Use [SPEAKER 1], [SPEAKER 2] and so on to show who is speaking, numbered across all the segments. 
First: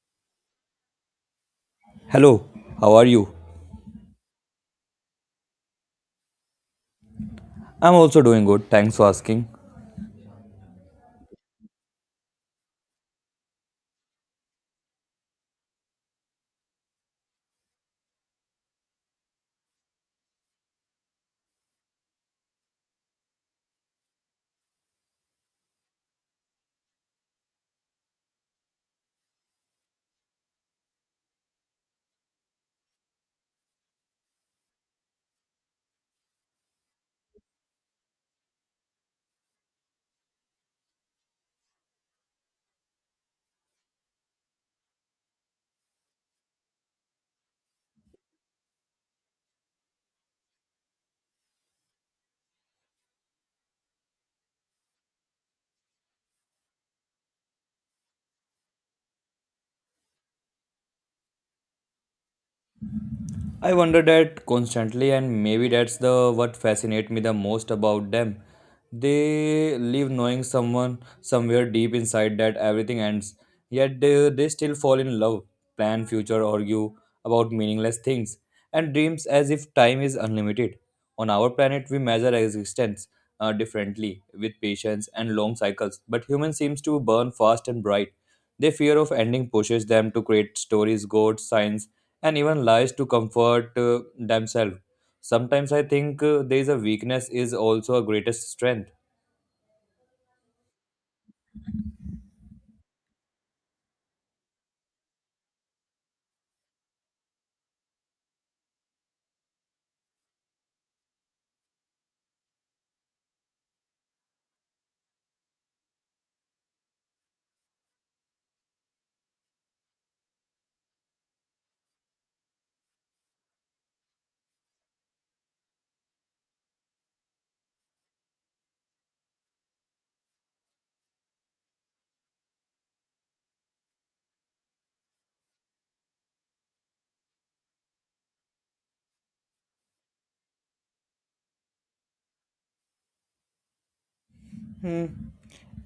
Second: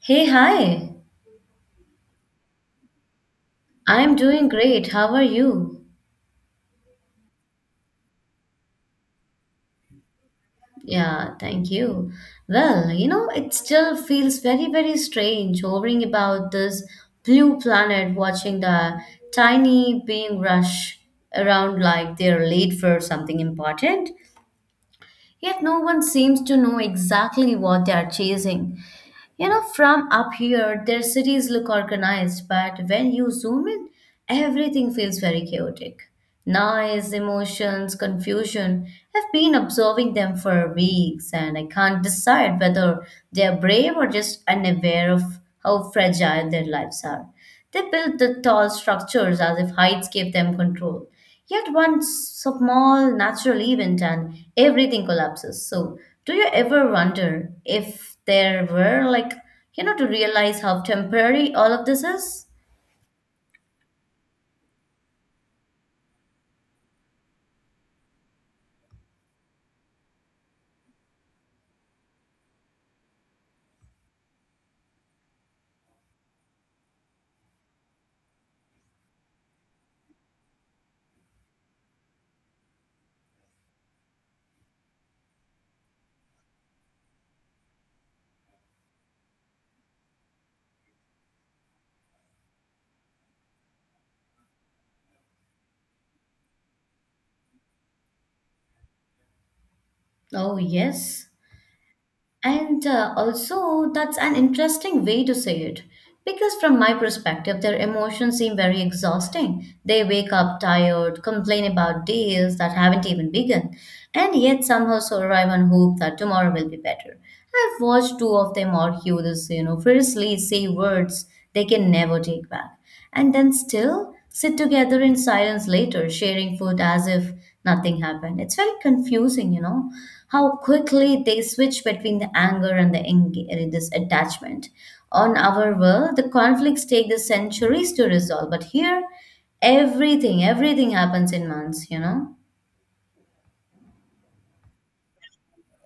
[SPEAKER 1] Hey, hi.
[SPEAKER 2] Hello, how are you?
[SPEAKER 1] I'm doing great. How are you?
[SPEAKER 2] I'm also doing good, thanks for asking.
[SPEAKER 1] Yeah, thank you. Well, it still feels very, very strange hovering about this blue planet, watching the tiny being rush around like they're late for something important. Yet no one seems to know exactly what they are chasing. From up here, their cities look organized, but when you zoom in, everything feels very chaotic. Noise, emotions, confusion. I've been observing them for weeks and I can't decide whether they're brave or just unaware of how fragile their lives are. They built the tall structures as if heights gave them control. Yet one small natural event and everything collapses. So, do you ever wonder if there were, like, to realize how temporary all of this is?
[SPEAKER 2] I wonder that constantly, and maybe that's the what fascinates me the most about them. They live knowing someone somewhere deep inside that everything ends, yet they still fall in love, plan future, argue about meaningless things, and dreams as if time is unlimited. On our planet, we measure existence differently with patience and long cycles, but human seems to burn fast and bright. Their fear of ending pushes them to create stories, gods, signs, and even lies to comfort themselves. Sometimes I think there is a weakness is also a greatest strength.
[SPEAKER 1] Oh, yes. And also, that's an interesting way to say it. Because from my perspective, their emotions seem very exhausting. They wake up tired, complain about days that haven't even begun, and yet somehow survive on hope that tomorrow will be better. I've watched two of them argue this fiercely, say words they can never take back, and then still sit together in silence later, sharing food as if nothing happened. It's very confusing, how quickly they switch between the anger and this attachment. On our world, the conflicts take the centuries to resolve, but here, everything, everything happens in months.
[SPEAKER 2] Hmm.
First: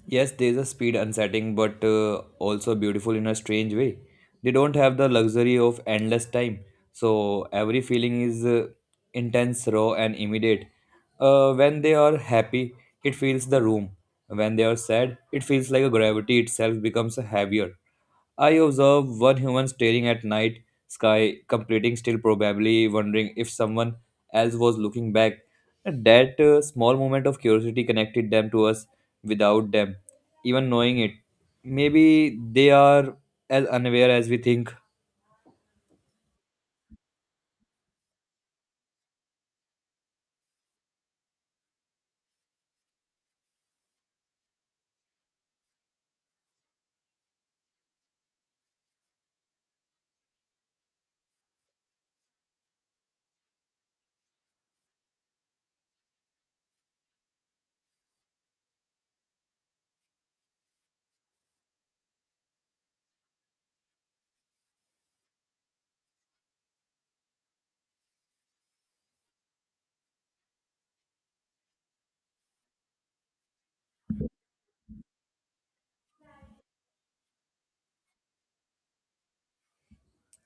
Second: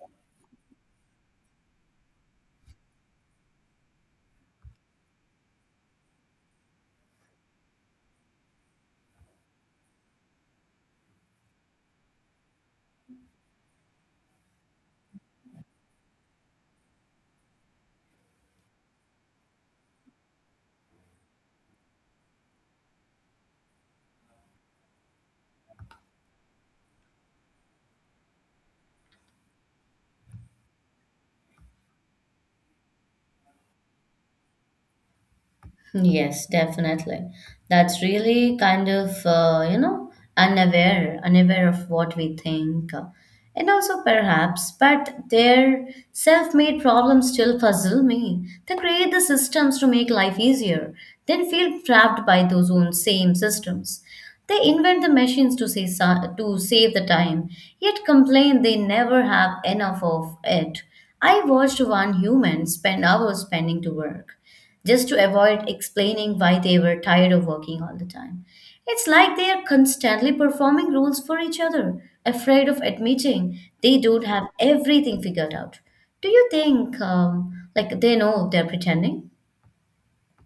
[SPEAKER 2] Yes, there is a speed unsettling, but also beautiful in a strange way. They don't have the luxury of endless time, so every feeling is intense, raw, and immediate. When they are happy, it fills the room. When they are sad, it feels like a gravity itself becomes heavier. I observed one human staring at night sky, completing still, probably wondering if someone else was looking back. And That small moment of curiosity connected them to us without them even knowing it. Maybe they are as unaware as we think.
[SPEAKER 1] Yes, definitely. That's really kind of unaware of what we think. And also, perhaps, but their self made problems still puzzle me. They create the systems to make life easier, then feel trapped by those own same systems. They invent the machines to save the time, yet complain they never have enough of it. I watched one human spend hours spending to work just to avoid explaining why they were tired of working all the time. It's like they are constantly performing roles for each other, afraid of admitting they don't have everything figured out. Do you think, like, they know they're pretending?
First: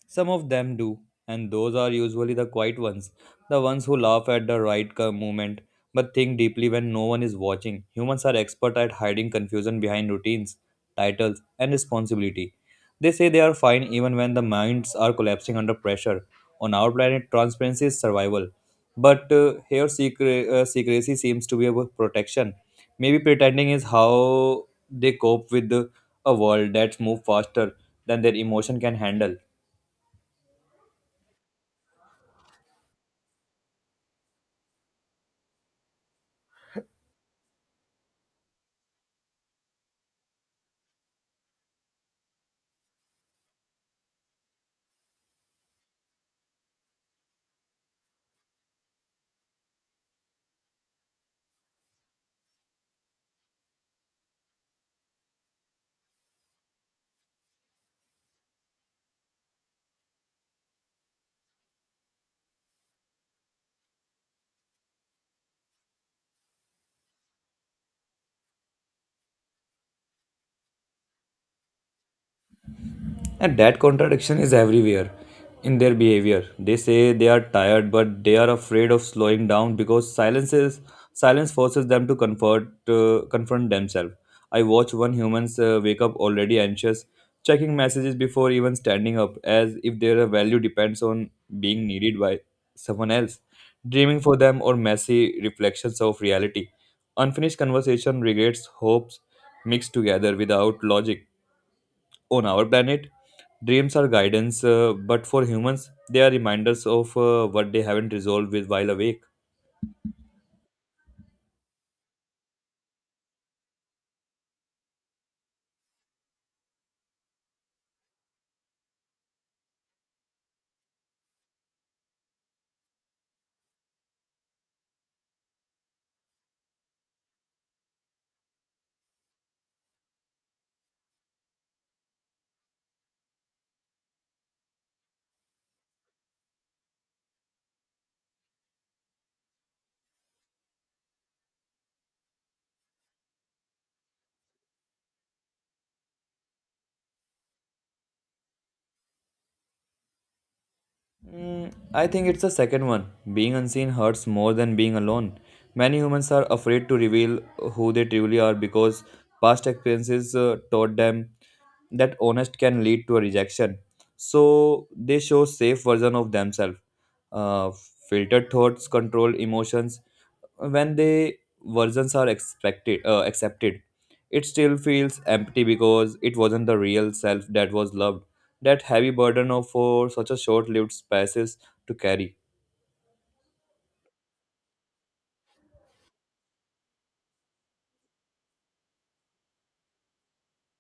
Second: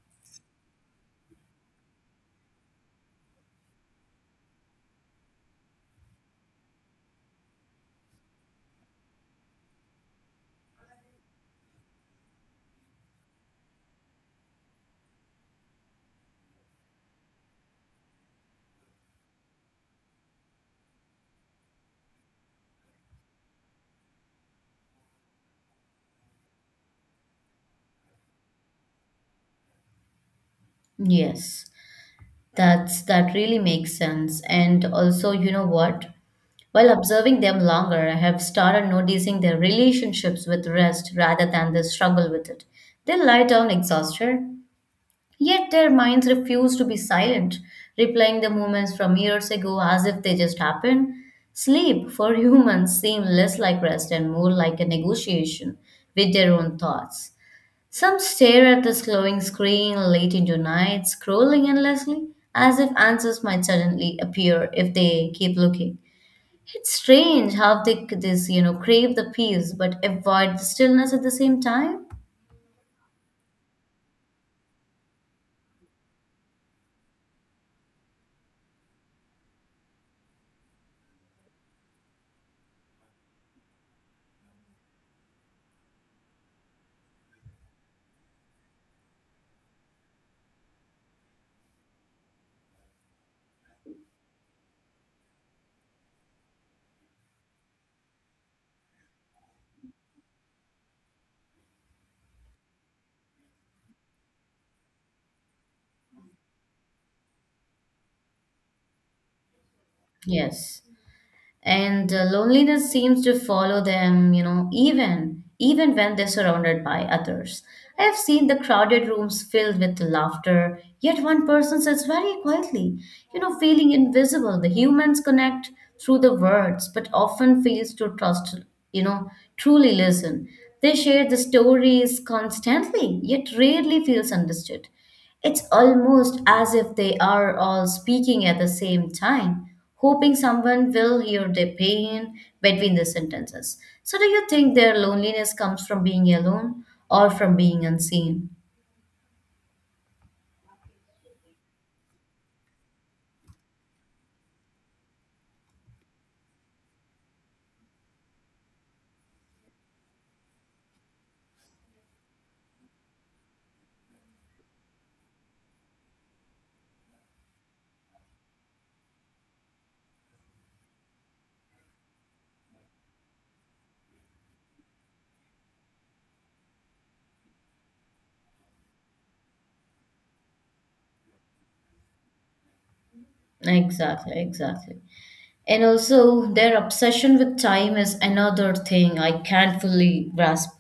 [SPEAKER 2] Some of them do, and those are usually the quiet ones, the ones who laugh at the right moment but think deeply when no one is watching. Humans are expert at hiding confusion behind routines, titles, and responsibility. They say they are fine even when the minds are collapsing under pressure. On our planet, transparency is survival, but here secrecy seems to be a protection. Maybe pretending is how they cope with a world that's moved faster than their emotion can handle.
[SPEAKER 1] Yes, that really makes sense. And also, you know what? While observing them longer, I have started noticing their relationships with rest rather than the struggle with it. They lie down exhausted, yet their minds refuse to be silent, replaying the moments from years ago as if they just happened. Sleep for humans seems less like rest and more like a negotiation with their own thoughts. Some stare at the glowing screen late into night, scrolling endlessly, as if answers might suddenly appear if they keep looking. It's strange how they could this crave the peace but avoid the stillness at the same time.
[SPEAKER 2] And that contradiction is everywhere in their behavior. They say they are tired, but they are afraid of slowing down because silence forces them to comfort confront themselves. I watch one humans wake up already anxious, checking messages before even standing up, as if their value depends on being needed by someone else. Dreaming for them or messy reflections of reality, unfinished conversation, regrets, hopes mixed together without logic. On our planet, dreams are guidance, but for humans, they are reminders of what they haven't resolved with while awake.
[SPEAKER 1] Yes. And loneliness seems to follow them, even when they're surrounded by others. I have seen the crowded rooms filled with laughter, yet one person says very quietly, feeling invisible. The humans connect through the words but often fails to trust, you know truly listen. They share the stories constantly, yet rarely feels understood. It's almost as if they are all speaking at the same time, hoping someone will hear their pain between the sentences. So, do you think their loneliness comes from being alone or from being unseen?
[SPEAKER 2] Mm, I think it's the second one. Being unseen hurts more than being alone. Many humans are afraid to reveal who they truly are because past experiences taught them that honest can lead to a rejection. So they show safe version of themselves. Uh, Filtered thoughts, control emotions. When the versions are expected accepted, it still feels empty because it wasn't the real self that was loved, that heavy burden of for such a short-lived spaces to carry.
[SPEAKER 1] Exactly, exactly. And also, their obsession with time is another thing I can't fully grasp.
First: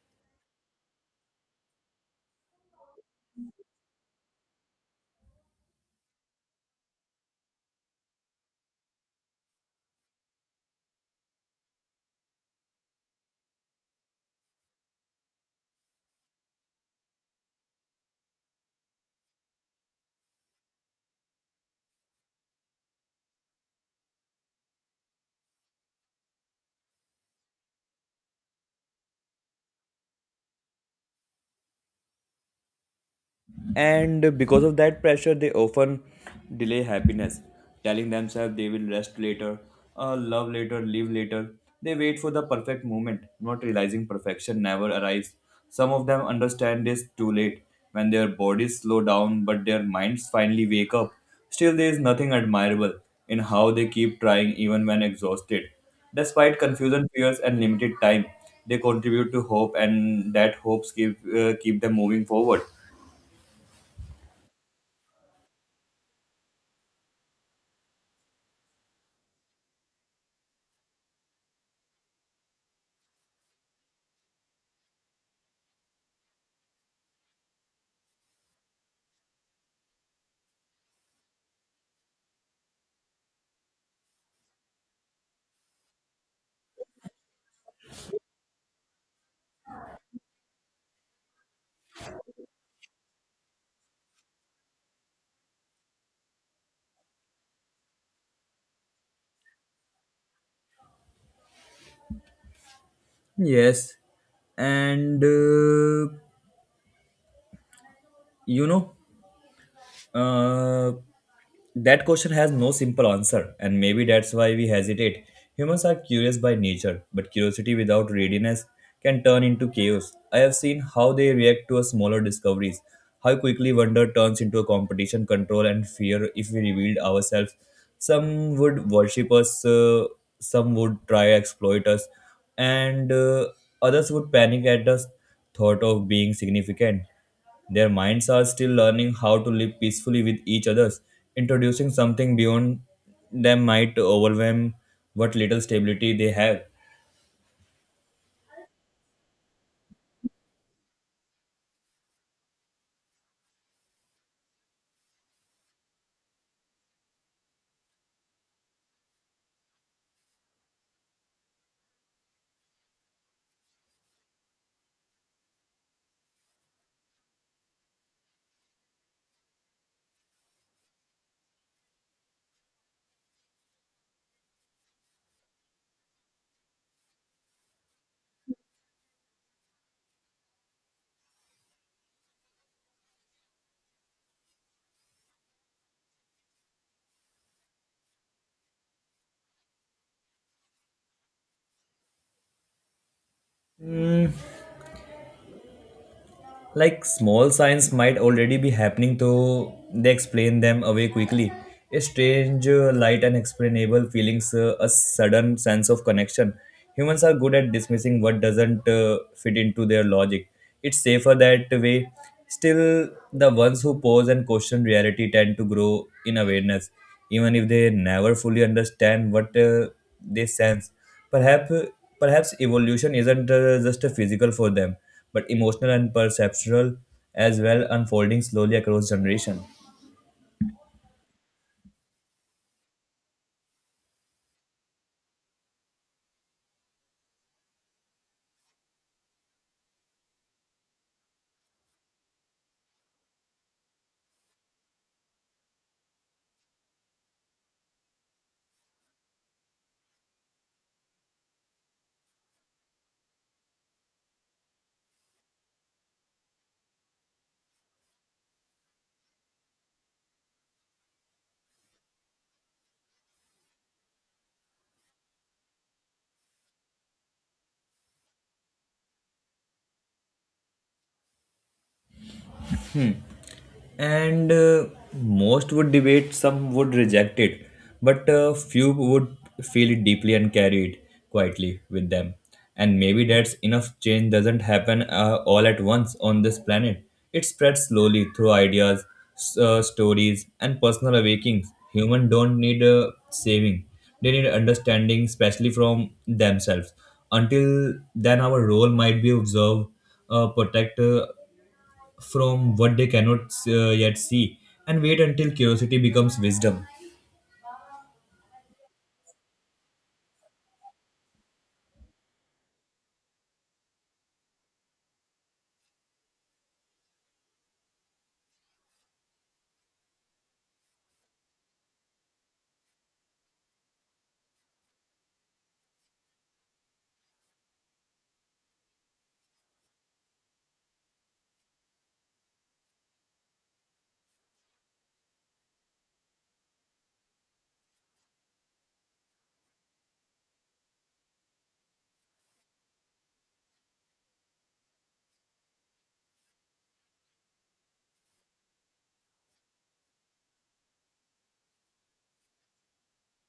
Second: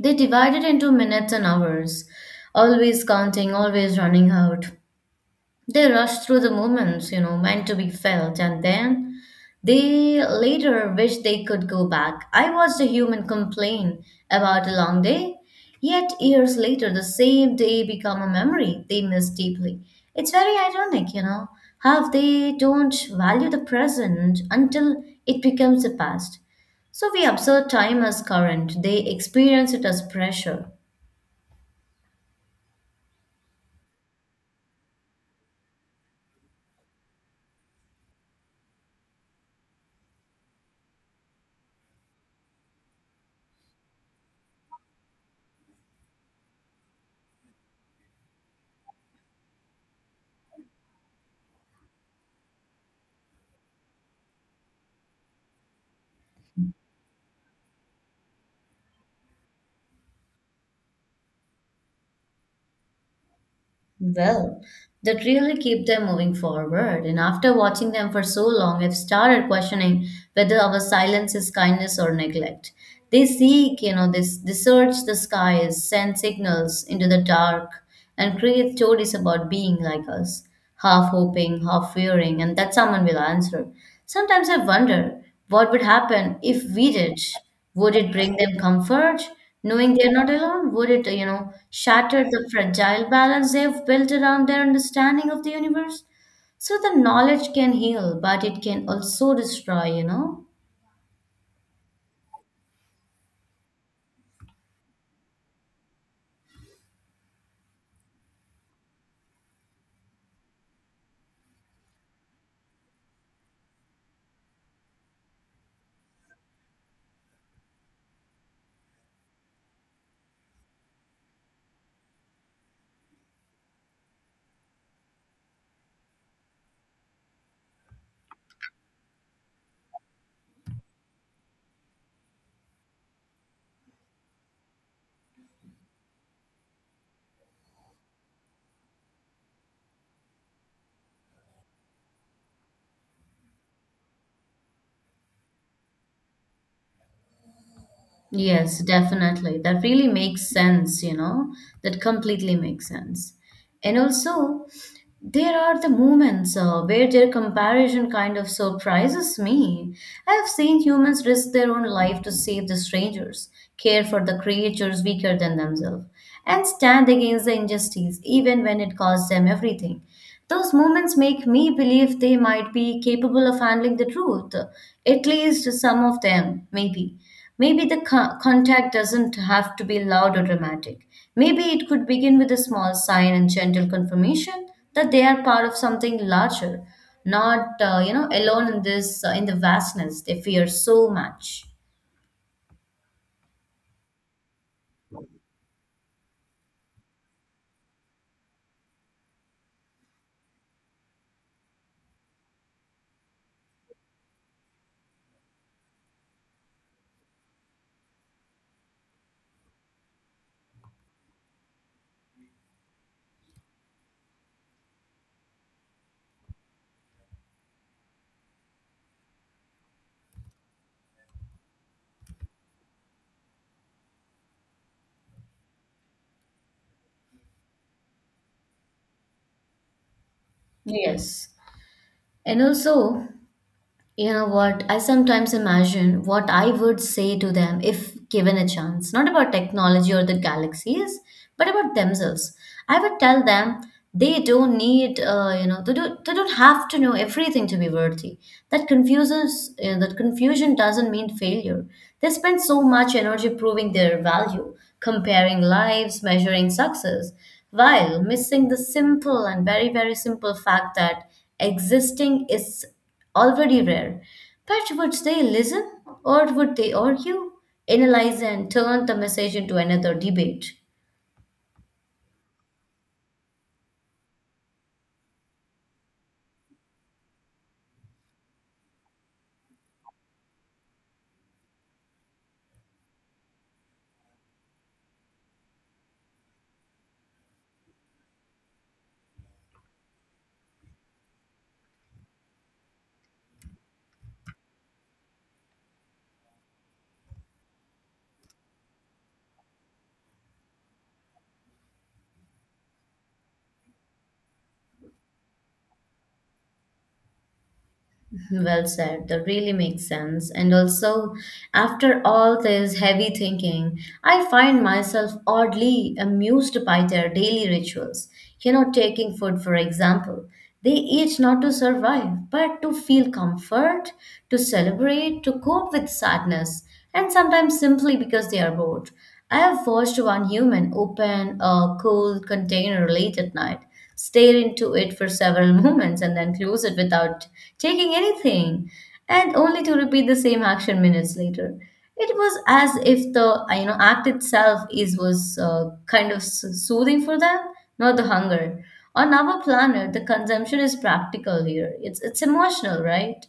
[SPEAKER 1] They divide it into minutes and hours, always counting, always running out. They rush through the moments, meant to be felt, and then they later wish they could go back. I watched a human complain about a long day, yet years later, the same day become a memory they miss deeply. It's very ironic, how they don't value the present until it becomes the past. So we observe time as current, they experience it as pressure.
[SPEAKER 2] And because of that pressure, they often delay happiness, telling themselves they will rest later, love later, live later. They wait for the perfect moment, not realizing perfection never arrives. Some of them understand this too late, when their bodies slow down but their minds finally wake up. Still, there is nothing admirable in how they keep trying even when exhausted. Despite confusion, fears, and limited time, they contribute to hope, and that hopes keep them moving forward.
[SPEAKER 1] Well, that really keep them moving forward. And after watching them for so long, I've started questioning whether our silence is kindness or neglect. They seek, you know, this they search the skies, send signals into the dark, and create stories about being like us, half hoping, half fearing, and that someone will answer. Sometimes I wonder what would happen if we did? Would it bring them comfort, knowing they're not alone? Would it shatter the fragile balance they've built around their understanding of the universe? So the knowledge can heal, but it can also destroy, you know?
[SPEAKER 2] Yes, and you know, uh, that question has no simple answer, and maybe that's why we hesitate. Humans are curious by nature, but curiosity without readiness can turn into chaos. I have seen how they react to a smaller discoveries, how quickly wonder turns into a competition, control, and fear if we revealed ourselves. Some would worship us, some would try to exploit us, and others would panic at the thought of being significant. Their minds are still learning how to live peacefully with each other. Introducing something beyond them might overwhelm what little stability they have.
[SPEAKER 1] Yes, definitely. That really makes sense, you know? That completely makes sense. And also, there are the moments, where their comparison kind of surprises me. I have seen humans risk their own life to save the strangers, care for the creatures weaker than themselves, and stand against the injustice even when it costs them everything. Those moments make me believe they might be capable of handling the truth, at least some of them, maybe. Maybe the contact doesn't have to be loud or dramatic. Maybe it could begin with a small sign and gentle confirmation that they are part of something larger, not alone in this in the vastness they fear so much.
[SPEAKER 2] Like, small signs might already be happening, though they explain them away quickly. A strange, light, and explainable feelings, a sudden sense of connection. Humans are good at dismissing what doesn't fit into their logic. It's safer that way. Still, the ones who pause and question reality tend to grow in awareness, even if they never fully understand what they sense. Perhaps, perhaps evolution isn't just a physical for them, but emotional and perceptual as well, unfolding slowly across generation.
[SPEAKER 1] Yes. And also, you know what? I sometimes imagine what I would say to them if given a chance, not about technology or the galaxies, but about themselves. I would tell them they don't need, you know, they, do, they don't have to know everything to be worthy. That confusion doesn't mean failure. They spend so much energy proving their value, comparing lives, measuring success, while missing the simple and very, very simple fact that existing is already rare. But would they listen, or would they argue, analyze, and turn the message into another debate?
[SPEAKER 2] And most would debate, some would reject it, but few would feel it deeply and carry it quietly with them. And maybe that's enough. Change doesn't happen all at once on this planet. It spreads slowly through ideas, stories, and personal awakenings. Human don't need saving, they need understanding, especially from themselves. Until then, our role might be observe, protect, from what they cannot yet see, and wait until curiosity becomes wisdom.
[SPEAKER 1] Well said. That really makes sense. And also, after all this heavy thinking, I find myself oddly amused by their daily rituals. Taking food, for example. They eat not to survive, but to feel comfort, to celebrate, to cope with sadness, and sometimes simply because they are bored. I have watched one human open a cold container late at night, stare into it for several moments, and then close it without taking anything, and only to repeat the same action minutes later. It was as if the act itself is was kind of soothing for them, not the hunger. On our planet, the consumption is practical here. It's emotional, right?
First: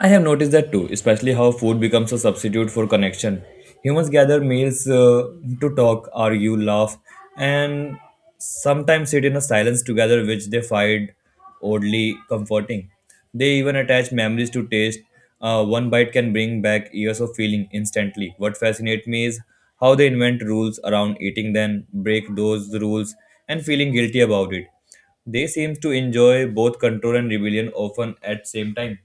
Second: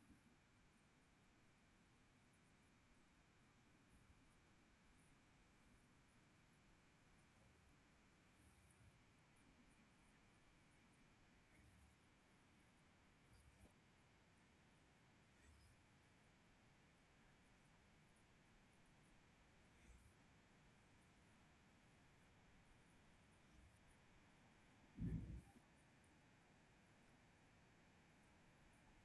[SPEAKER 2] I have noticed that too, especially how food becomes a substitute for connection. Humans gather meals to talk, argue, laugh, and sometimes sit in a silence together, which they find oddly comforting. They even attach memories to taste. One bite can bring back years of feeling instantly. What fascinates me is how they invent rules around eating, then break those rules and feeling guilty about it. They seem to enjoy both control and rebellion often at same time.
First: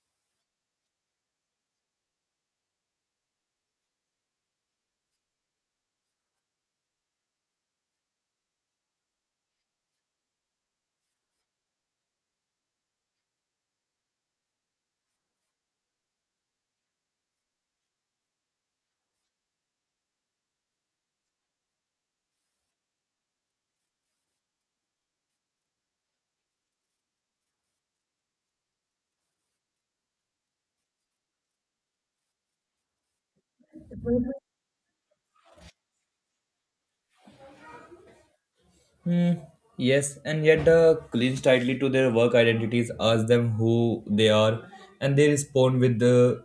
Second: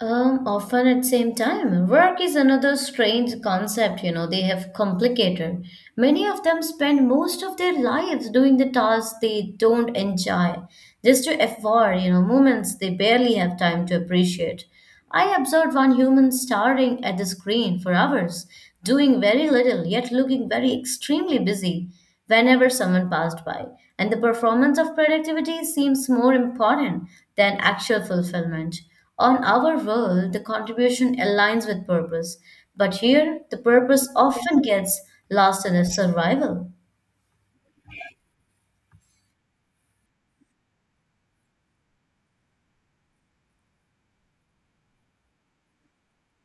[SPEAKER 1] Often at same time. Work is another strange concept, they have complicated. Many of them spend most of their lives doing the tasks they don't enjoy, just to afford, moments they barely have time to appreciate. I observed one human staring at the screen for hours, doing very little, yet looking very extremely busy whenever someone passed by. And the performance of productivity seems more important than actual fulfillment. On our world, the contribution aligns with purpose, but here the purpose often gets lost in the survival.
[SPEAKER 2] Hmm. Yes, and yet the clinch tightly to their work identities. Ask them who they are, and they respond with the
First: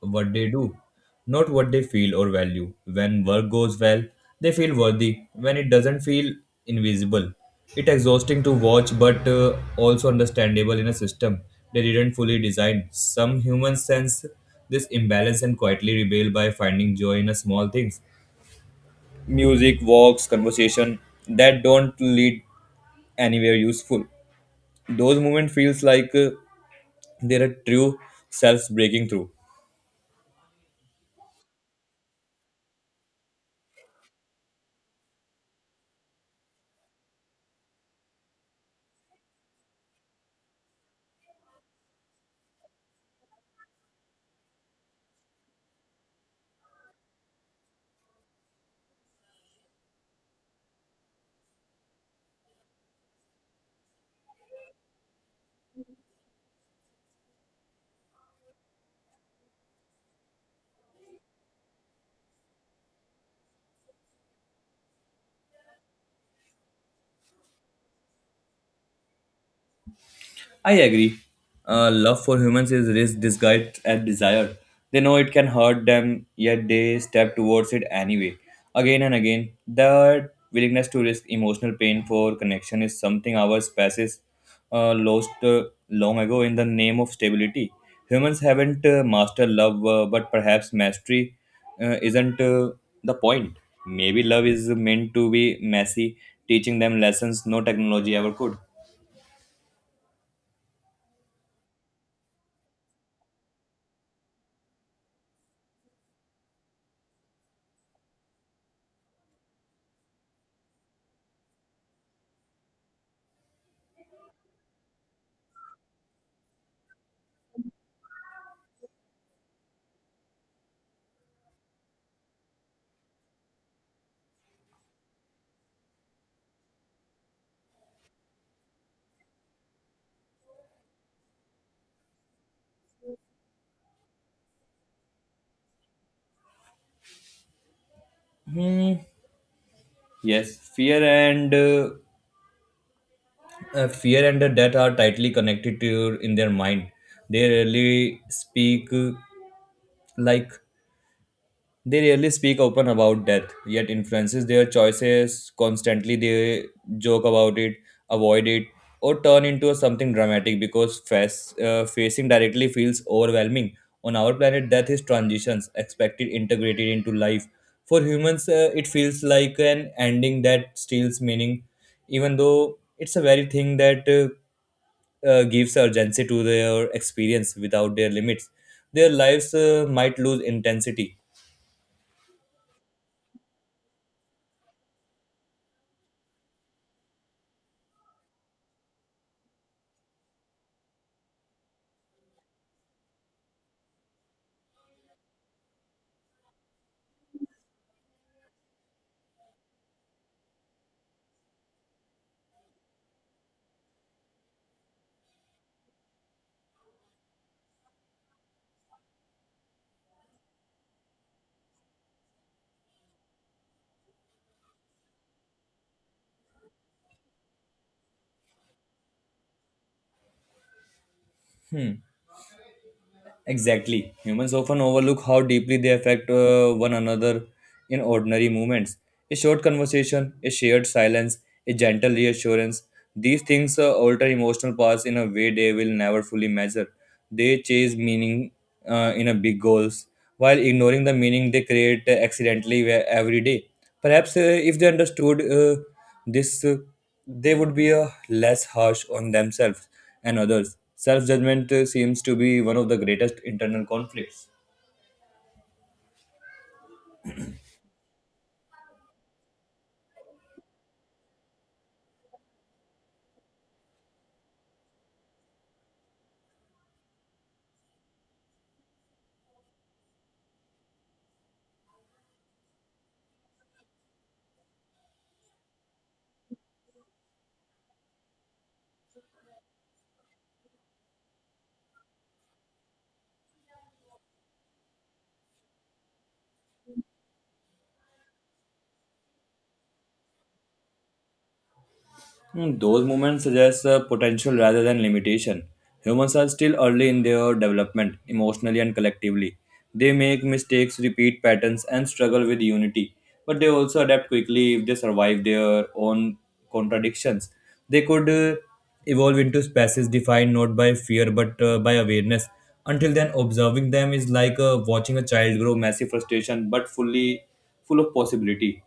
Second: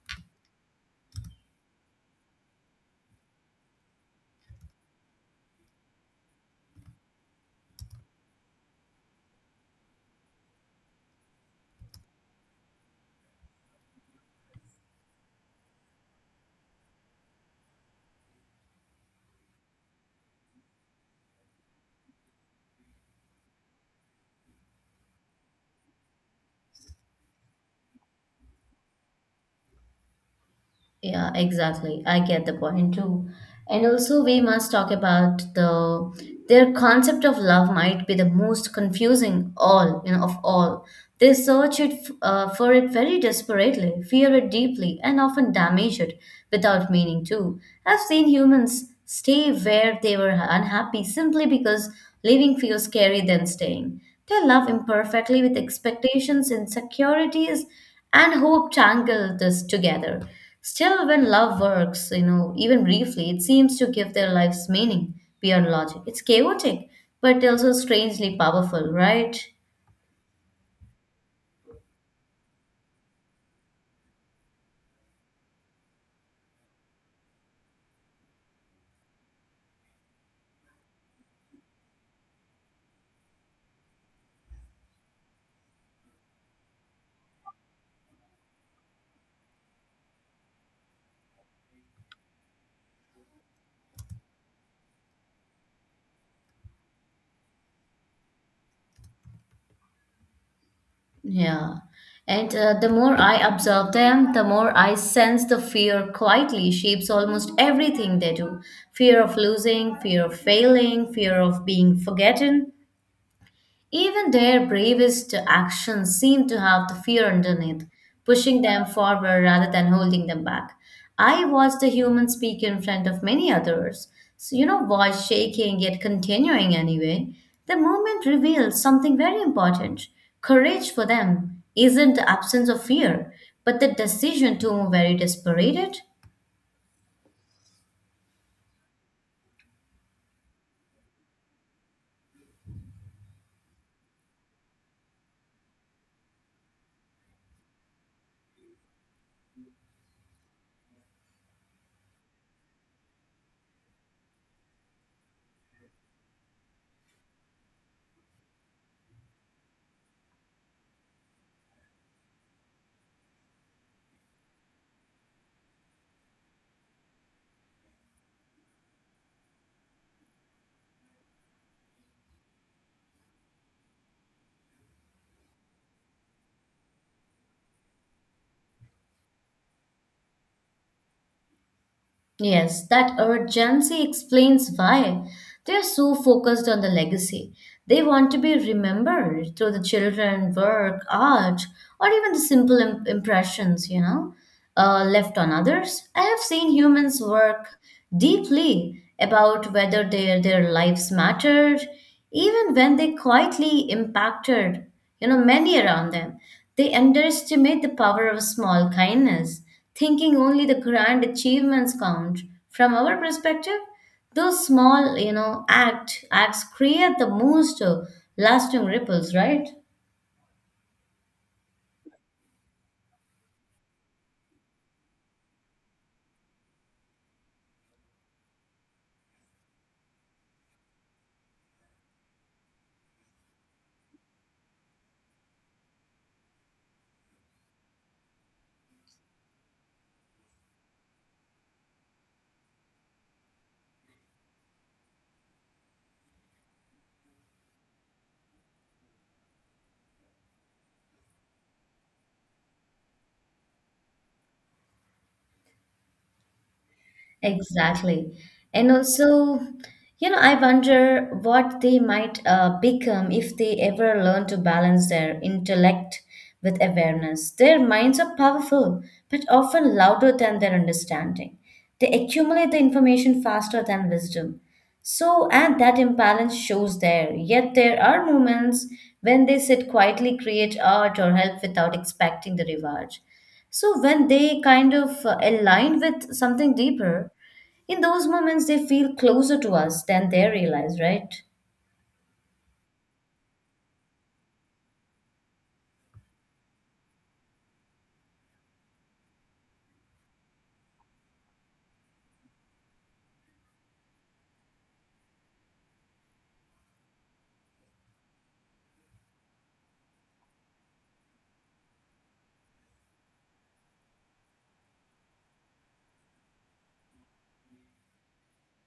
[SPEAKER 2] what they do, not what they feel or value. When work goes well, they feel worthy. When it doesn't feel invisible, it's exhausting to watch, but also understandable in a system they didn't fully design. Some humans sense this imbalance and quietly rebel by finding joy in a small things, music, walks, conversation that don't lead anywhere useful. Those moments feels like they're a true self breaking through.
[SPEAKER 1] Yeah, exactly. I get the point too. And also, we must talk about their concept of love might be the most confusing all, of all. They search it for it very desperately, fear it deeply, and often damage it without meaning to. I've seen humans stay where they were unhappy simply because leaving feels scary than staying. They love imperfectly with expectations, insecurities, and hope tangle this together. Still, when love works, even briefly, it seems to give their lives meaning beyond logic. It's chaotic, but also strangely powerful, right?
[SPEAKER 2] I agree. Love for humans is risk disguised as desire. They know it can hurt them, yet they step towards it anyway. Again and again, that willingness to risk emotional pain for connection is something our species lost long ago in the name of stability. Humans haven't mastered love, but perhaps mastery isn't the point. Maybe love is meant to be messy, teaching them lessons no technology ever could.
[SPEAKER 1] Yeah. And the more I observe them, the more I sense the fear quietly shapes almost everything they do. Fear of losing, fear of failing, fear of being forgotten. Even their bravest actions seem to have the fear underneath, pushing them forward rather than holding them back. I watched the human speak in front of many others, so voice shaking yet continuing anyway. The moment reveals something very important. Courage for them isn't the absence of fear, but the decision to move very desperated.
[SPEAKER 2] Hmm. Yes, fear and death are tightly connected to in their mind. They rarely speak uh, like They rarely speak open about death, yet influences their choices constantly. They joke about it, avoid it, or turn into something dramatic because facing directly feels overwhelming. On our planet, death is transitions expected integrated into life. For humans, it feels like an ending that steals meaning, even though it's a very thing that gives urgency to their experience. Without their limits, their lives might lose intensity.
[SPEAKER 1] Yes, that urgency explains why they are so focused on the legacy. They want to be remembered through the children, work, art, or even the simple impressions, left on others. I have seen humans work deeply about whether their lives mattered, even when they quietly impacted, many around them. They underestimate the power of small kindness, thinking only the grand achievements count. From our perspective, those small acts create the most lasting ripples, right?
[SPEAKER 2] Hmm. Exactly. Humans often overlook how deeply they affect one another in ordinary moments. A short conversation, a shared silence, a gentle reassurance. These things alter emotional paths in a way they will never fully measure. They chase meaning in a big goals, while ignoring the meaning they create accidentally every day. Perhaps if they understood this, they would be less harsh on themselves and others. Self judgment seems to be one of the greatest internal conflicts.
[SPEAKER 1] Exactly. And also, I wonder what they might become if they ever learn to balance their intellect with awareness. Their minds are powerful, but often louder than their understanding. They accumulate the information faster than wisdom. So, and that imbalance shows there. Yet there are moments when they sit quietly, create art, or help without expecting the reward. So, when they kind of align with something deeper, in those moments they feel closer to us than they realize, right?
[SPEAKER 2] Hmm, those movements suggest potential rather than limitation. Humans are still early in their development, emotionally and collectively. They make mistakes, repeat patterns, and struggle with unity. But they also adapt quickly if they survive their own contradictions. They could evolve into species defined not by fear but by awareness. Until then, observing them is like watching a child grow massive frustration but fully full of possibility.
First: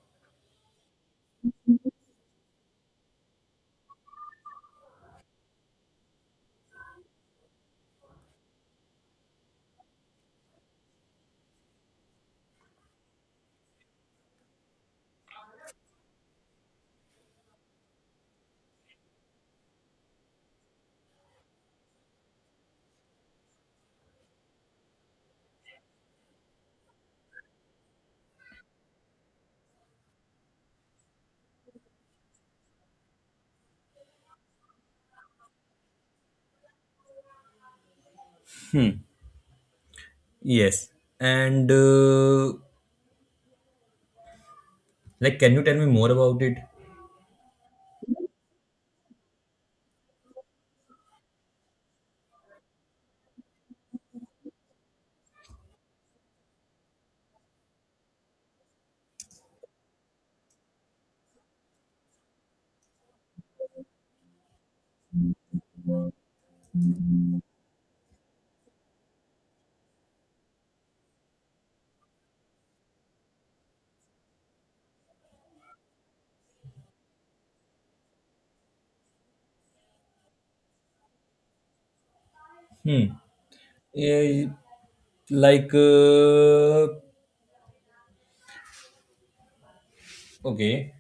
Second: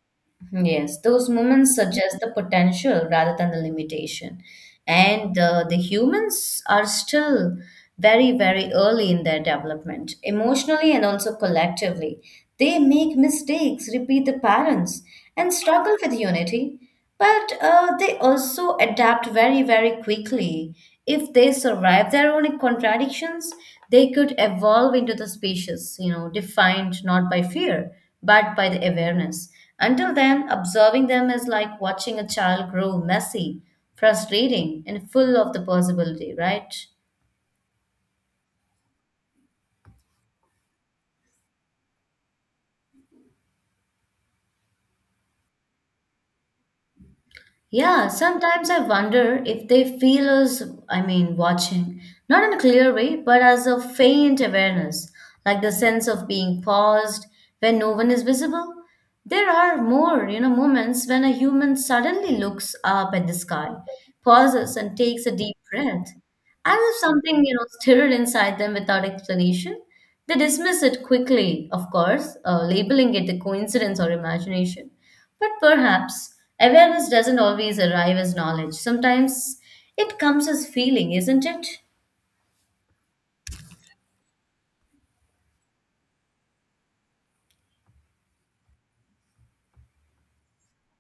[SPEAKER 1] Yes, those moments suggest the potential rather than the limitation. And the humans are still very, very early in their development, emotionally and also collectively. They make mistakes, repeat the patterns, and struggle with unity. But they also adapt very, very quickly. If they survive their own contradictions, they could evolve into the species, you know, defined not by fear, but by the awareness. Until then, observing them is like watching a child grow messy, frustrating, and full of the possibility, right?
[SPEAKER 2] Hmm. Yes, and like, can you tell me more about it?
[SPEAKER 1] Yeah, sometimes I wonder if they feel us, I mean, watching, not in a clear way, but as a faint awareness, like the sense of being paused when no one is visible. There are more, you know, moments when a human suddenly looks up at the sky, pauses, and takes a deep breath. As if something, you know, stirred inside them without explanation, they dismiss it quickly, of course, labeling it a coincidence or imagination. But perhaps awareness doesn't always arrive as knowledge. Sometimes it comes as feeling, isn't it?
[SPEAKER 2] Hmm. Eh, like uh, Okay.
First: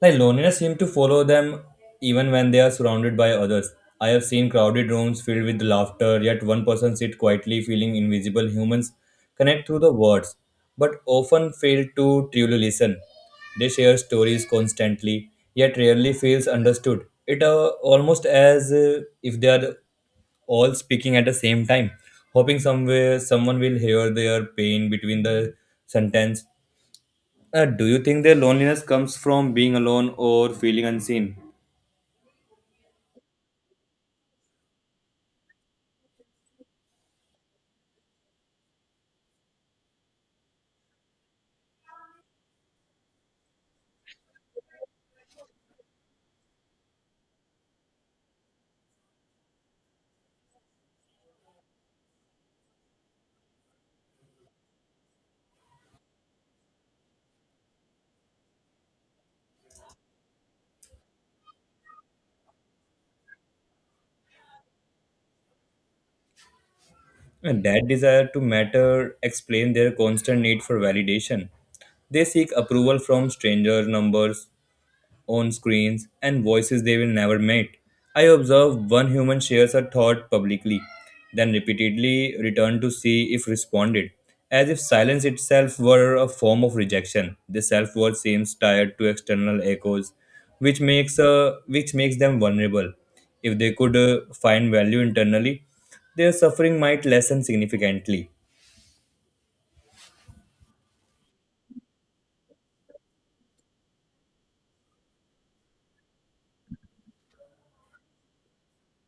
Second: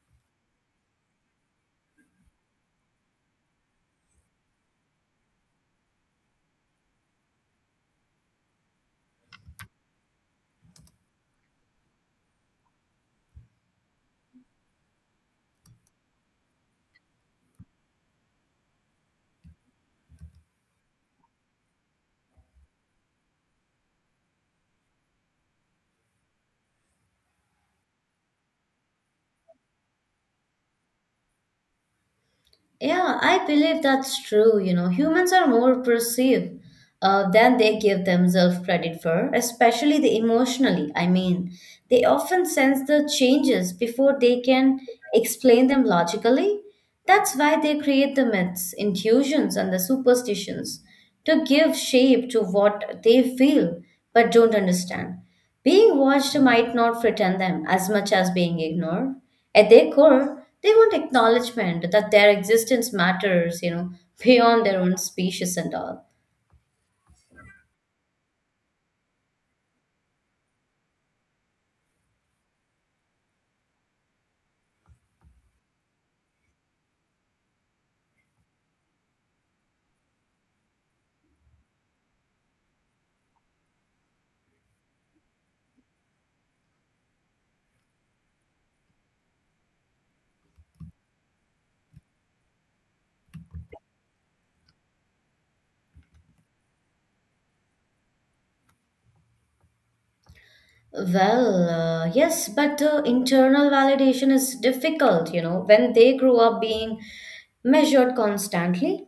[SPEAKER 2] Like, loneliness seems to follow them even when they are surrounded by others. I have seen crowded rooms filled with laughter, yet one person sit quietly feeling invisible. Humans connect through the words, but often fail to truly listen. They share stories constantly, yet rarely feels understood. It almost as if they are all speaking at the same time, hoping somewhere someone will hear their pain between the sentence. Do you think their loneliness comes from being alone or feeling unseen?
[SPEAKER 1] Yeah, I believe that's true. You know, humans are more perceive than they give themselves credit for, especially the emotionally. I mean, they often sense the changes before they can explain them logically. That's why they create the myths, intuitions, and the superstitions to give shape to what they feel but don't understand. Being watched might not frighten them as much as being ignored. At their core, they want acknowledgement that their existence matters, you know, beyond their own species and all.
[SPEAKER 2] That desire to matter explains their constant need for validation. They seek approval from stranger numbers, on screens, and voices they will never meet. I observe one human shares a thought publicly, then repeatedly return to see if responded, as if silence itself were a form of rejection. The self-worth seems tied to external echoes, which makes them vulnerable. If they could find value internally, their suffering might lessen significantly.
[SPEAKER 1] Well, yes, but the internal validation is difficult, you know, when they grew up being measured constantly.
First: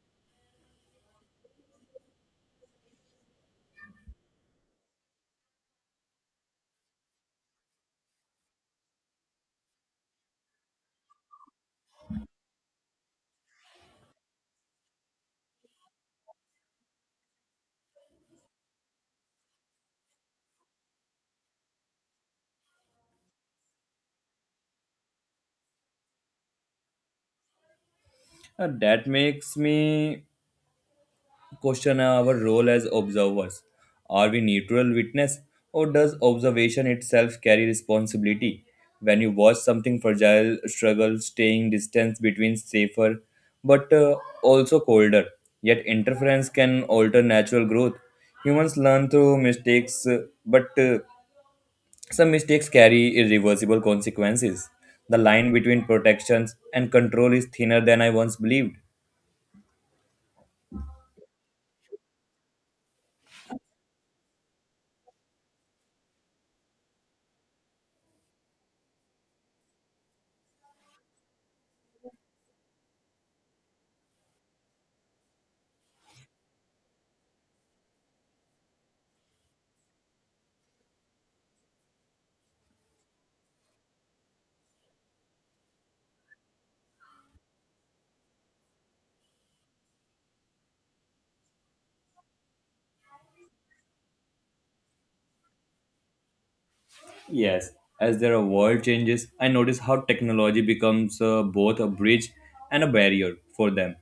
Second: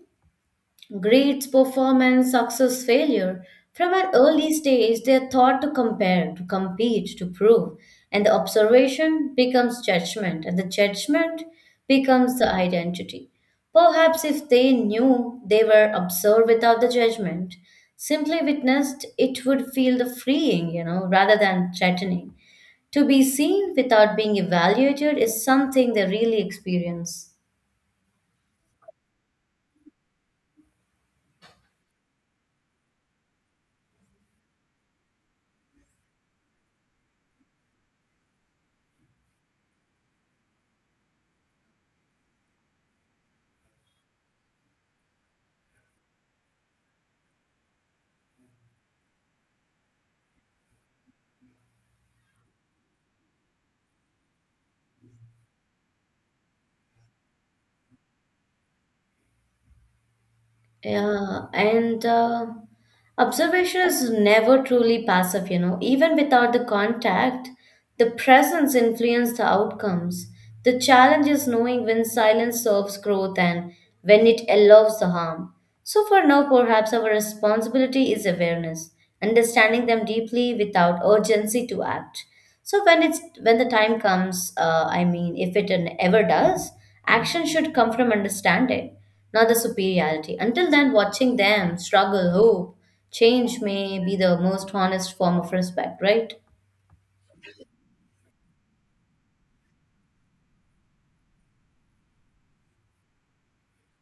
[SPEAKER 1] Grades, performance, success, failure. From an early stage, they are taught to compare, to compete, to prove. And the observation becomes judgment, and the judgment becomes the identity. Perhaps if they knew they were observed without the judgment, simply witnessed, it would feel the freeing, you know, rather than threatening. To be seen without being evaluated is something they really experience.
[SPEAKER 2] That makes me question our role as observers. Are we neutral witness or does observation itself carry responsibility? When you watch something fragile struggle, staying distance between safer but also colder, yet interference can alter natural growth. Humans learn through mistakes, but some mistakes carry irreversible consequences. The line between protections and control is thinner than I once believed.
[SPEAKER 1] Yeah, and observation is never truly passive, you know. Even without the contact, the presence influences the outcomes. The challenge is knowing when silence serves growth and when it allows the harm. So, for now, perhaps our responsibility is awareness, understanding them deeply without urgency to act. So, when the time comes, I mean, if it ever does, action should come from understanding not the superiority. Until then, watching them struggle, hope, change may be the most honest form of respect, right?
[SPEAKER 2] Yes, as their world changes, I notice how technology becomes both a bridge and a barrier for them.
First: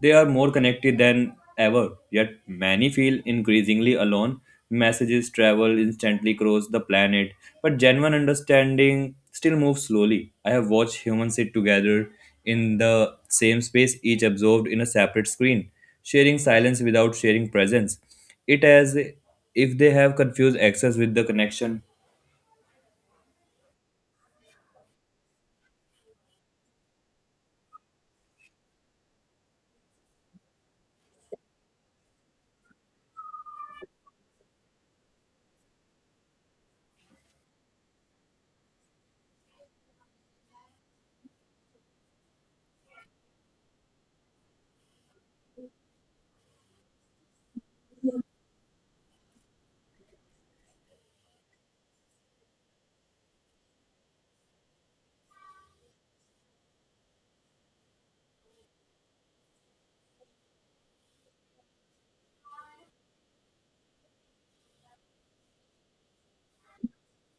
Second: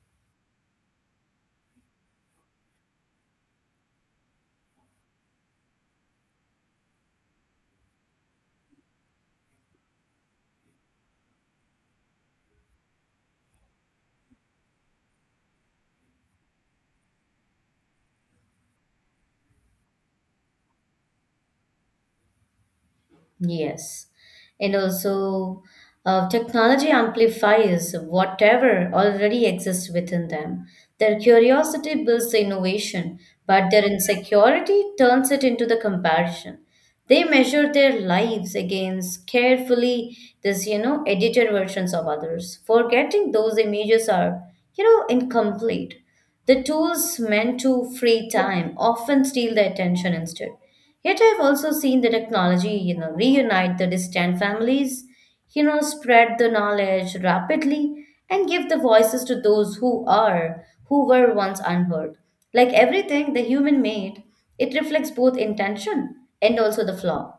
[SPEAKER 2] They are more connected than ever, yet many feel increasingly alone. Messages travel instantly across the planet, but genuine understanding still moves slowly. I have watched humans sit together in the same space, each absorbed in a separate screen, sharing silence without sharing presence. It as if they have confused access with the connection.
[SPEAKER 1] Yes. And also, technology amplifies whatever already exists within them. Their curiosity builds the innovation, but their insecurity turns it into the comparison. They measure their lives against carefully this, you know, edited versions of others, forgetting those images are, you know, incomplete. The tools meant to free time often steal the attention instead. Yet I've also seen the technology, you know, reunite the distant families, you know, spread the knowledge rapidly and give the voices to those who are, who were once unheard. Like everything the human made, it reflects both intention and also the flaw.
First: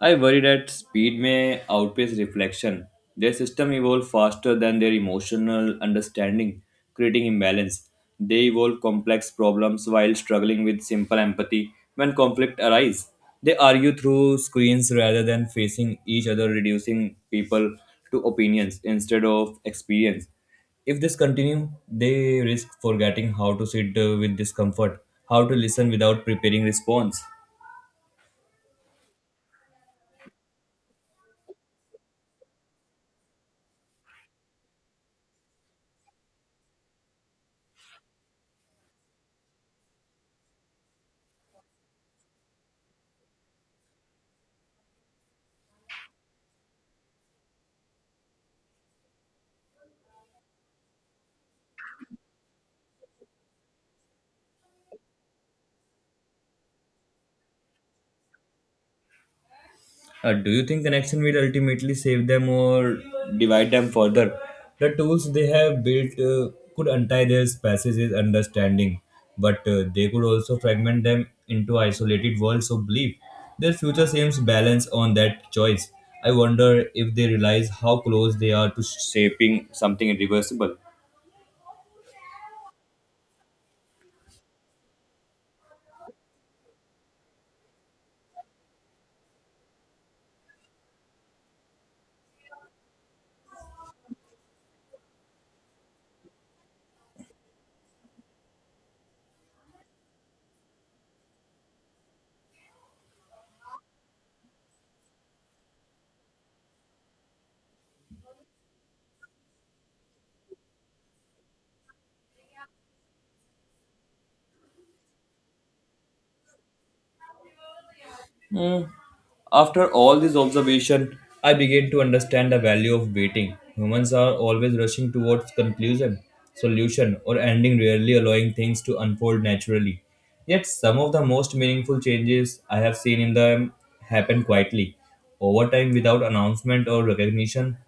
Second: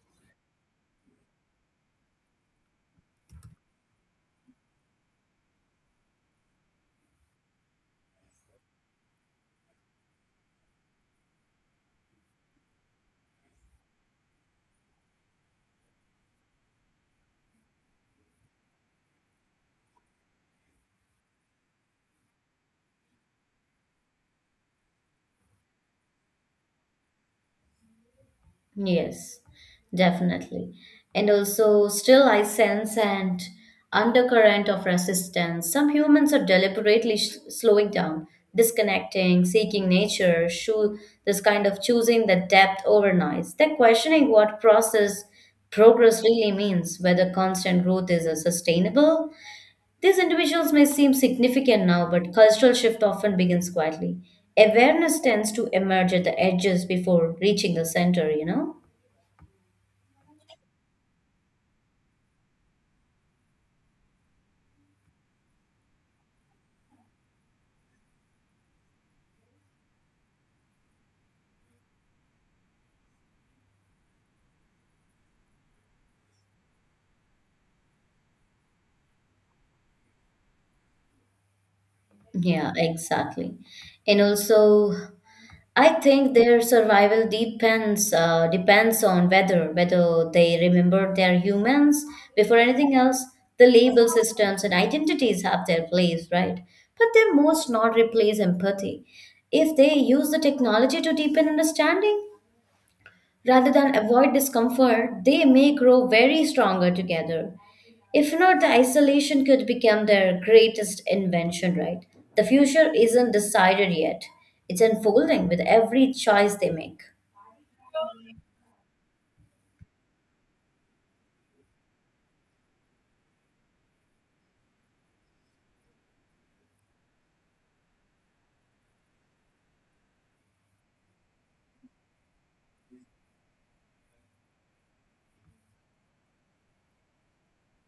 [SPEAKER 2] I worry that speed may outpace reflection. Their system evolve faster than their emotional understanding, creating imbalance. They evolve complex problems while struggling with simple empathy when conflict arises, they argue through screens rather than facing each other, reducing people to opinions instead of experience. If this continues, they risk forgetting how to sit with discomfort, how to listen without preparing response.
[SPEAKER 1] Yes, definitely. And also, still, I sense an undercurrent of resistance. Some humans are deliberately slowing down, disconnecting, seeking nature, this kind of choosing the depth over noise. They're questioning what process progress really means, whether constant growth is sustainable. These individuals may seem significant now, but cultural shift often begins quietly. Awareness tends to emerge at the edges before reaching the center, you know?
[SPEAKER 2] Do you think connection will ultimately save them or divide them further? The tools they have built could untie their spaces' understanding, but they could also fragment them into isolated worlds of belief. Their future seems balanced on that choice. I wonder if they realize how close they are to shaping something irreversible.
[SPEAKER 1] Yeah, exactly. And also, I think their survival depends on whether they remember they're humans. Before anything else, the label systems and identities have their place, right? But they most not replace empathy. If they use the technology to deepen understanding, rather than avoid discomfort, they may grow very stronger together. If not, the isolation could become their greatest invention, right? The future isn't decided yet, it's unfolding with every choice they make.
[SPEAKER 2] Hmm. After all this observation, I began to understand the value of waiting. Humans are always rushing towards conclusion, solution, or ending, rarely allowing things to unfold naturally. Yet, some of the most meaningful changes I have seen in them happen quietly, over time without announcement or recognition.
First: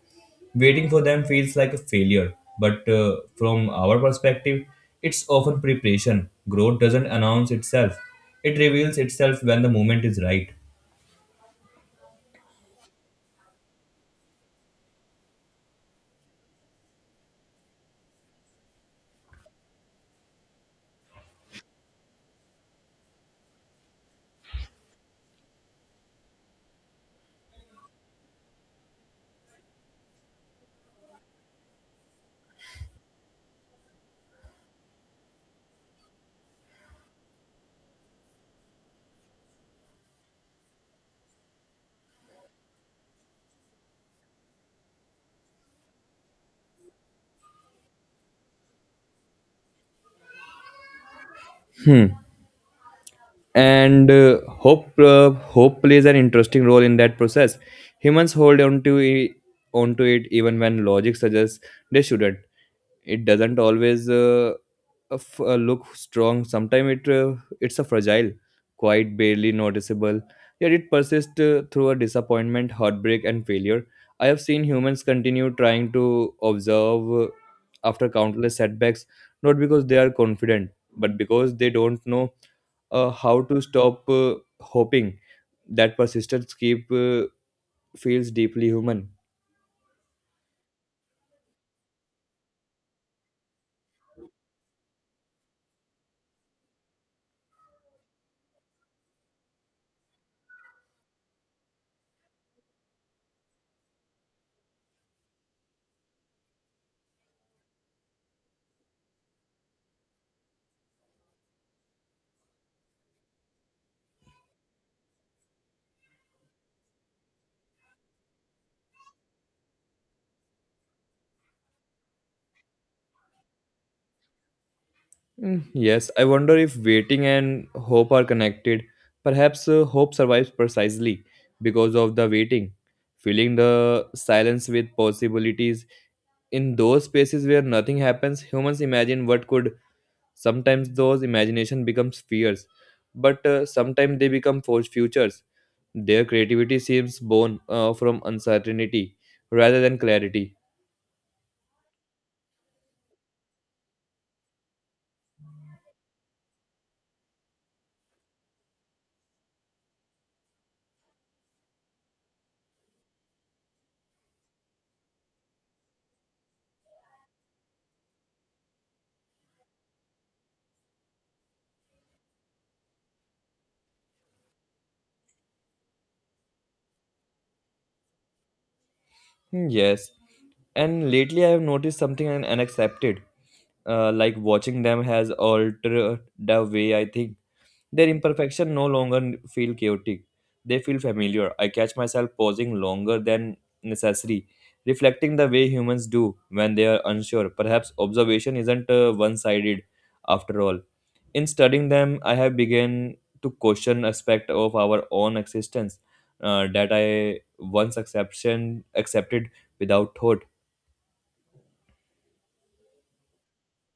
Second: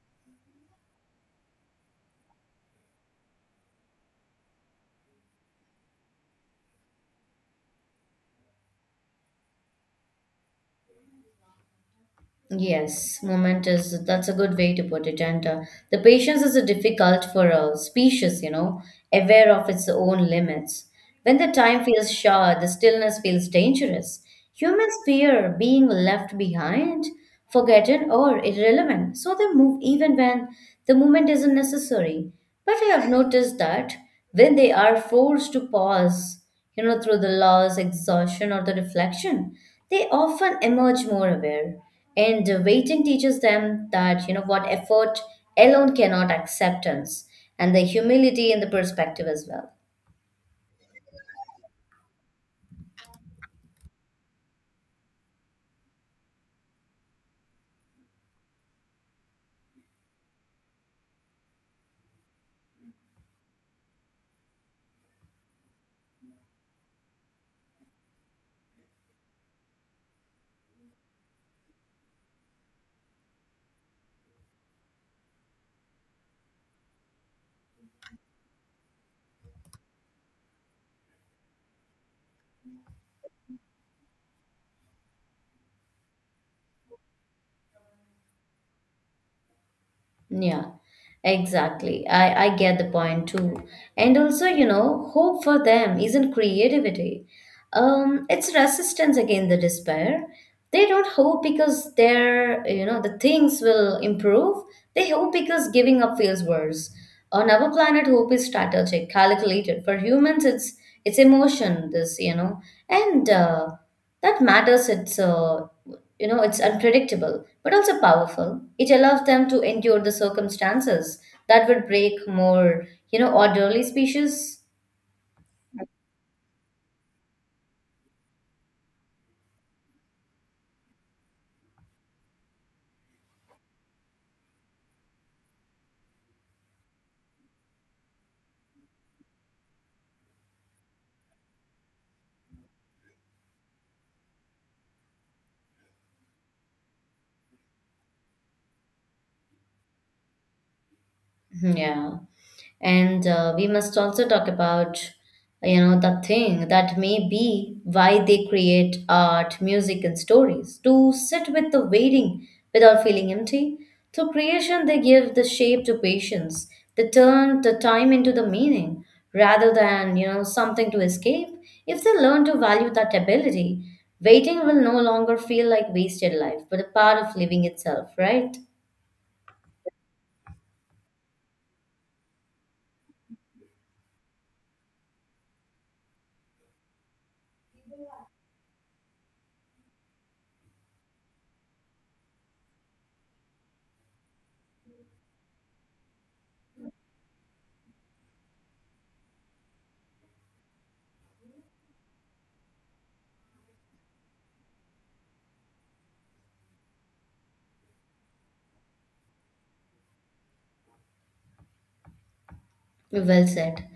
[SPEAKER 2] Waiting for them feels like a failure, but from our perspective, it's often preparation. Growth doesn't announce itself, it reveals itself when the moment is right.
[SPEAKER 1] Yes, moment is that's a good way to put it. And the patience is a difficult for a species, you know, aware of its own limits. When the time feels short, the stillness feels dangerous. Humans fear being left behind, forgotten, or irrelevant, so they move even when the movement isn't necessary. But I have noticed that when they are forced to pause, you know, through the loss, exhaustion, or the reflection, they often emerge more aware. And waiting teaches them that, you know, what effort alone cannot acceptance, and the humility and the perspective as well.
[SPEAKER 2] Hmm. and Hope hope plays an interesting role in that process. Humans hold on to onto it even when logic suggests they shouldn't. It doesn't always look strong. Sometimes it's a fragile, quite barely noticeable, yet it persists through a disappointment, heartbreak, and failure. I have seen humans continue trying to observe, after countless setbacks, not because they are confident but because they don't know how to stop hoping. That persistence keep feels deeply human.
[SPEAKER 1] Yeah, exactly. I get the point too. And also, you know, hope for them isn't creativity. It's resistance against the despair. They don't hope because they're, you know, the things will improve. They hope because giving up feels worse. On our planet, hope is strategic, calculated. For humans, it's emotion. This, you know, and that matters. It's you know, it's unpredictable, but also powerful. It allows them to endure the circumstances that would break more, you know, orderly species.
[SPEAKER 2] Mm, yes, I wonder if waiting and hope are connected. Perhaps hope survives precisely because of the waiting, filling the silence with possibilities. In those spaces where nothing happens, humans imagine what could. Sometimes those imagination becomes fears, but sometimes they become forged futures. Their creativity seems born from uncertainty rather than clarity.
[SPEAKER 1] Hmm, yeah. And we must also talk about, you know, the thing that may be why they create art, music, and stories to sit with the waiting without feeling empty. Through creation they give the shape to patience, they turn the time into the meaning rather than, you know, something to escape. If they learn to value that ability, waiting will no longer feel like wasted life but a part of living itself, right?
[SPEAKER 2] Hmm, yes, and lately I have noticed something and unaccepted, like watching them has altered the way I think. Their imperfection no longer feel chaotic. They feel familiar. I catch myself pausing longer than necessary, reflecting the way humans do when they are unsure. Perhaps observation isn't one sided after all. In studying them, I have begun to question aspect of our own existence that I once accepted without thought.
[SPEAKER 1] Well said.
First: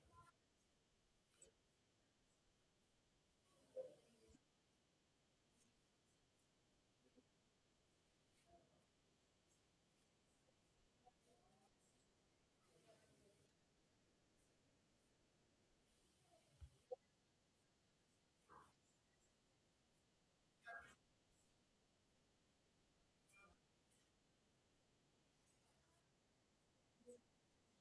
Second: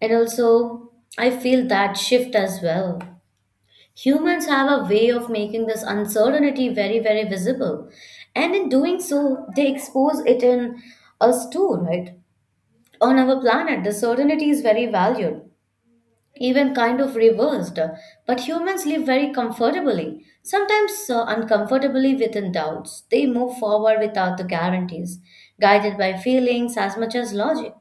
[SPEAKER 1] And also, I feel that shift as well. Humans have a way of making this uncertainty very, very visible. And in doing so, they expose it in us too, right? On our planet, the certainty is very valued, even kind of reversed. But humans live very comfortably, sometimes uncomfortably within doubts. They move forward without the guarantees, guided by feelings as much as logic.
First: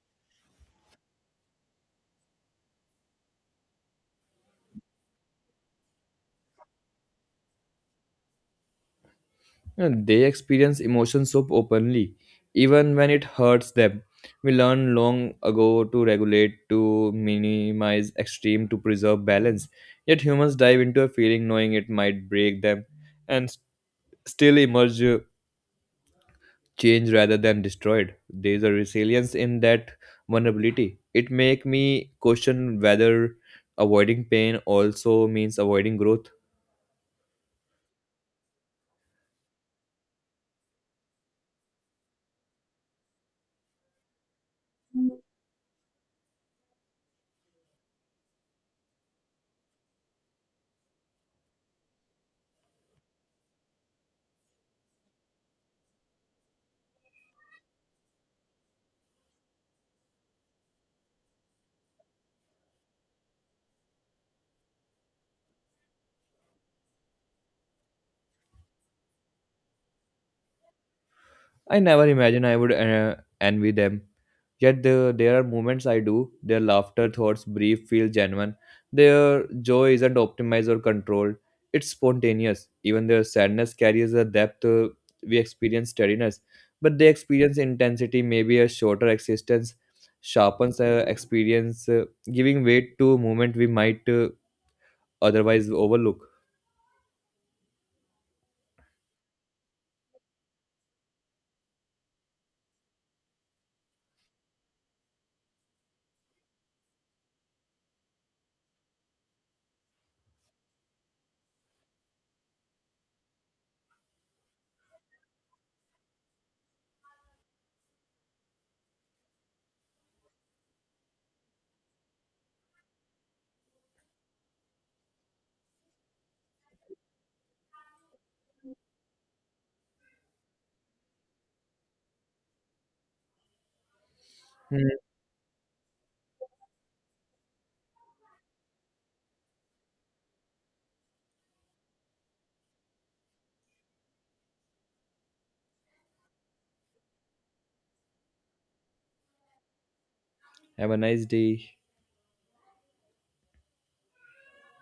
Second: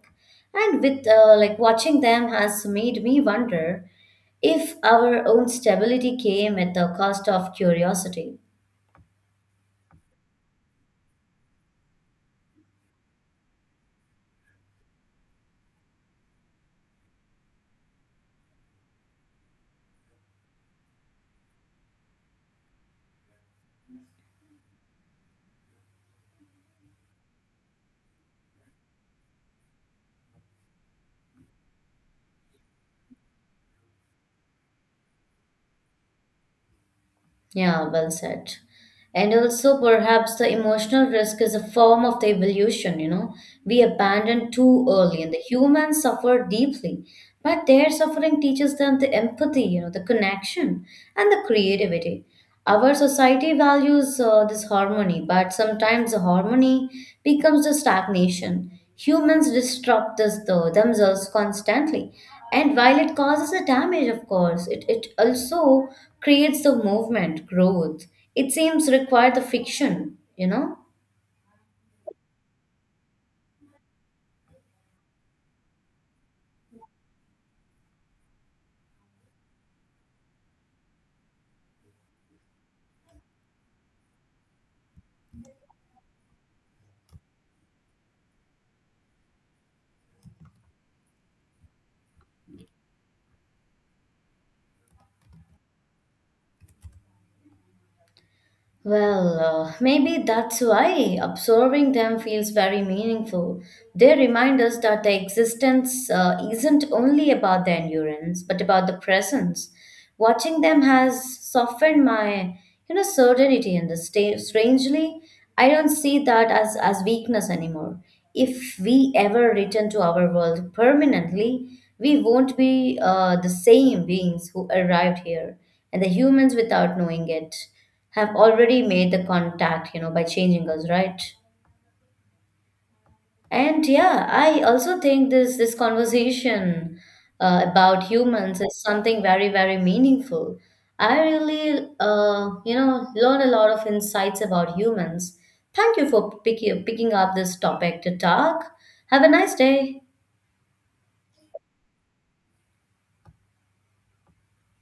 [SPEAKER 1] And with like watching them has made me wonder if our own stability came at the cost of curiosity.
[SPEAKER 2] And they experience emotions so openly, even when it hurts them. We learned long ago to regulate, to minimize extreme, to preserve balance. Yet humans dive into a feeling knowing it might break them and still emerge changed rather than destroyed. There is a resilience in that vulnerability. It make me question whether avoiding pain also means avoiding growth.
[SPEAKER 1] Yeah, well said. And also, perhaps the emotional risk is a form of the evolution, you know. We abandoned too early, and the humans suffer deeply. But their suffering teaches them the empathy, you know, the connection, and the creativity. Our society values this harmony, but sometimes the harmony becomes the stagnation. Humans disrupt this though themselves constantly. And while it causes a damage, of course, it also creates the movement, growth. It seems require the fiction, you know?
[SPEAKER 2] I never imagined I would envy them. Yet there are moments I do. Their laughter, thoughts, brief, feel genuine. Their joy isn't optimized or controlled. It's spontaneous. Even their sadness carries a depth. We experience steadiness, but they experience intensity. Maybe a shorter existence sharpens experience, giving weight to a moment we might otherwise overlook.
[SPEAKER 1] Well, maybe that's why absorbing them feels very meaningful. They remind us that the existence isn't only about the endurance, but about the presence. Watching them has softened my, you know, certainty, and the strangely, I don't see that as weakness anymore. If we ever return to our world permanently, we won't be the same beings who arrived here, and the humans without knowing it have already made the contact, you know, by changing us, right? And yeah, I also
[SPEAKER 2] Hmm.
[SPEAKER 1] think this conversation about humans is something very, very meaningful. I really, you know, learn a lot of insights about humans. Thank you for picking up this topic to talk. Have a nice day.
[SPEAKER 2] Have a nice day.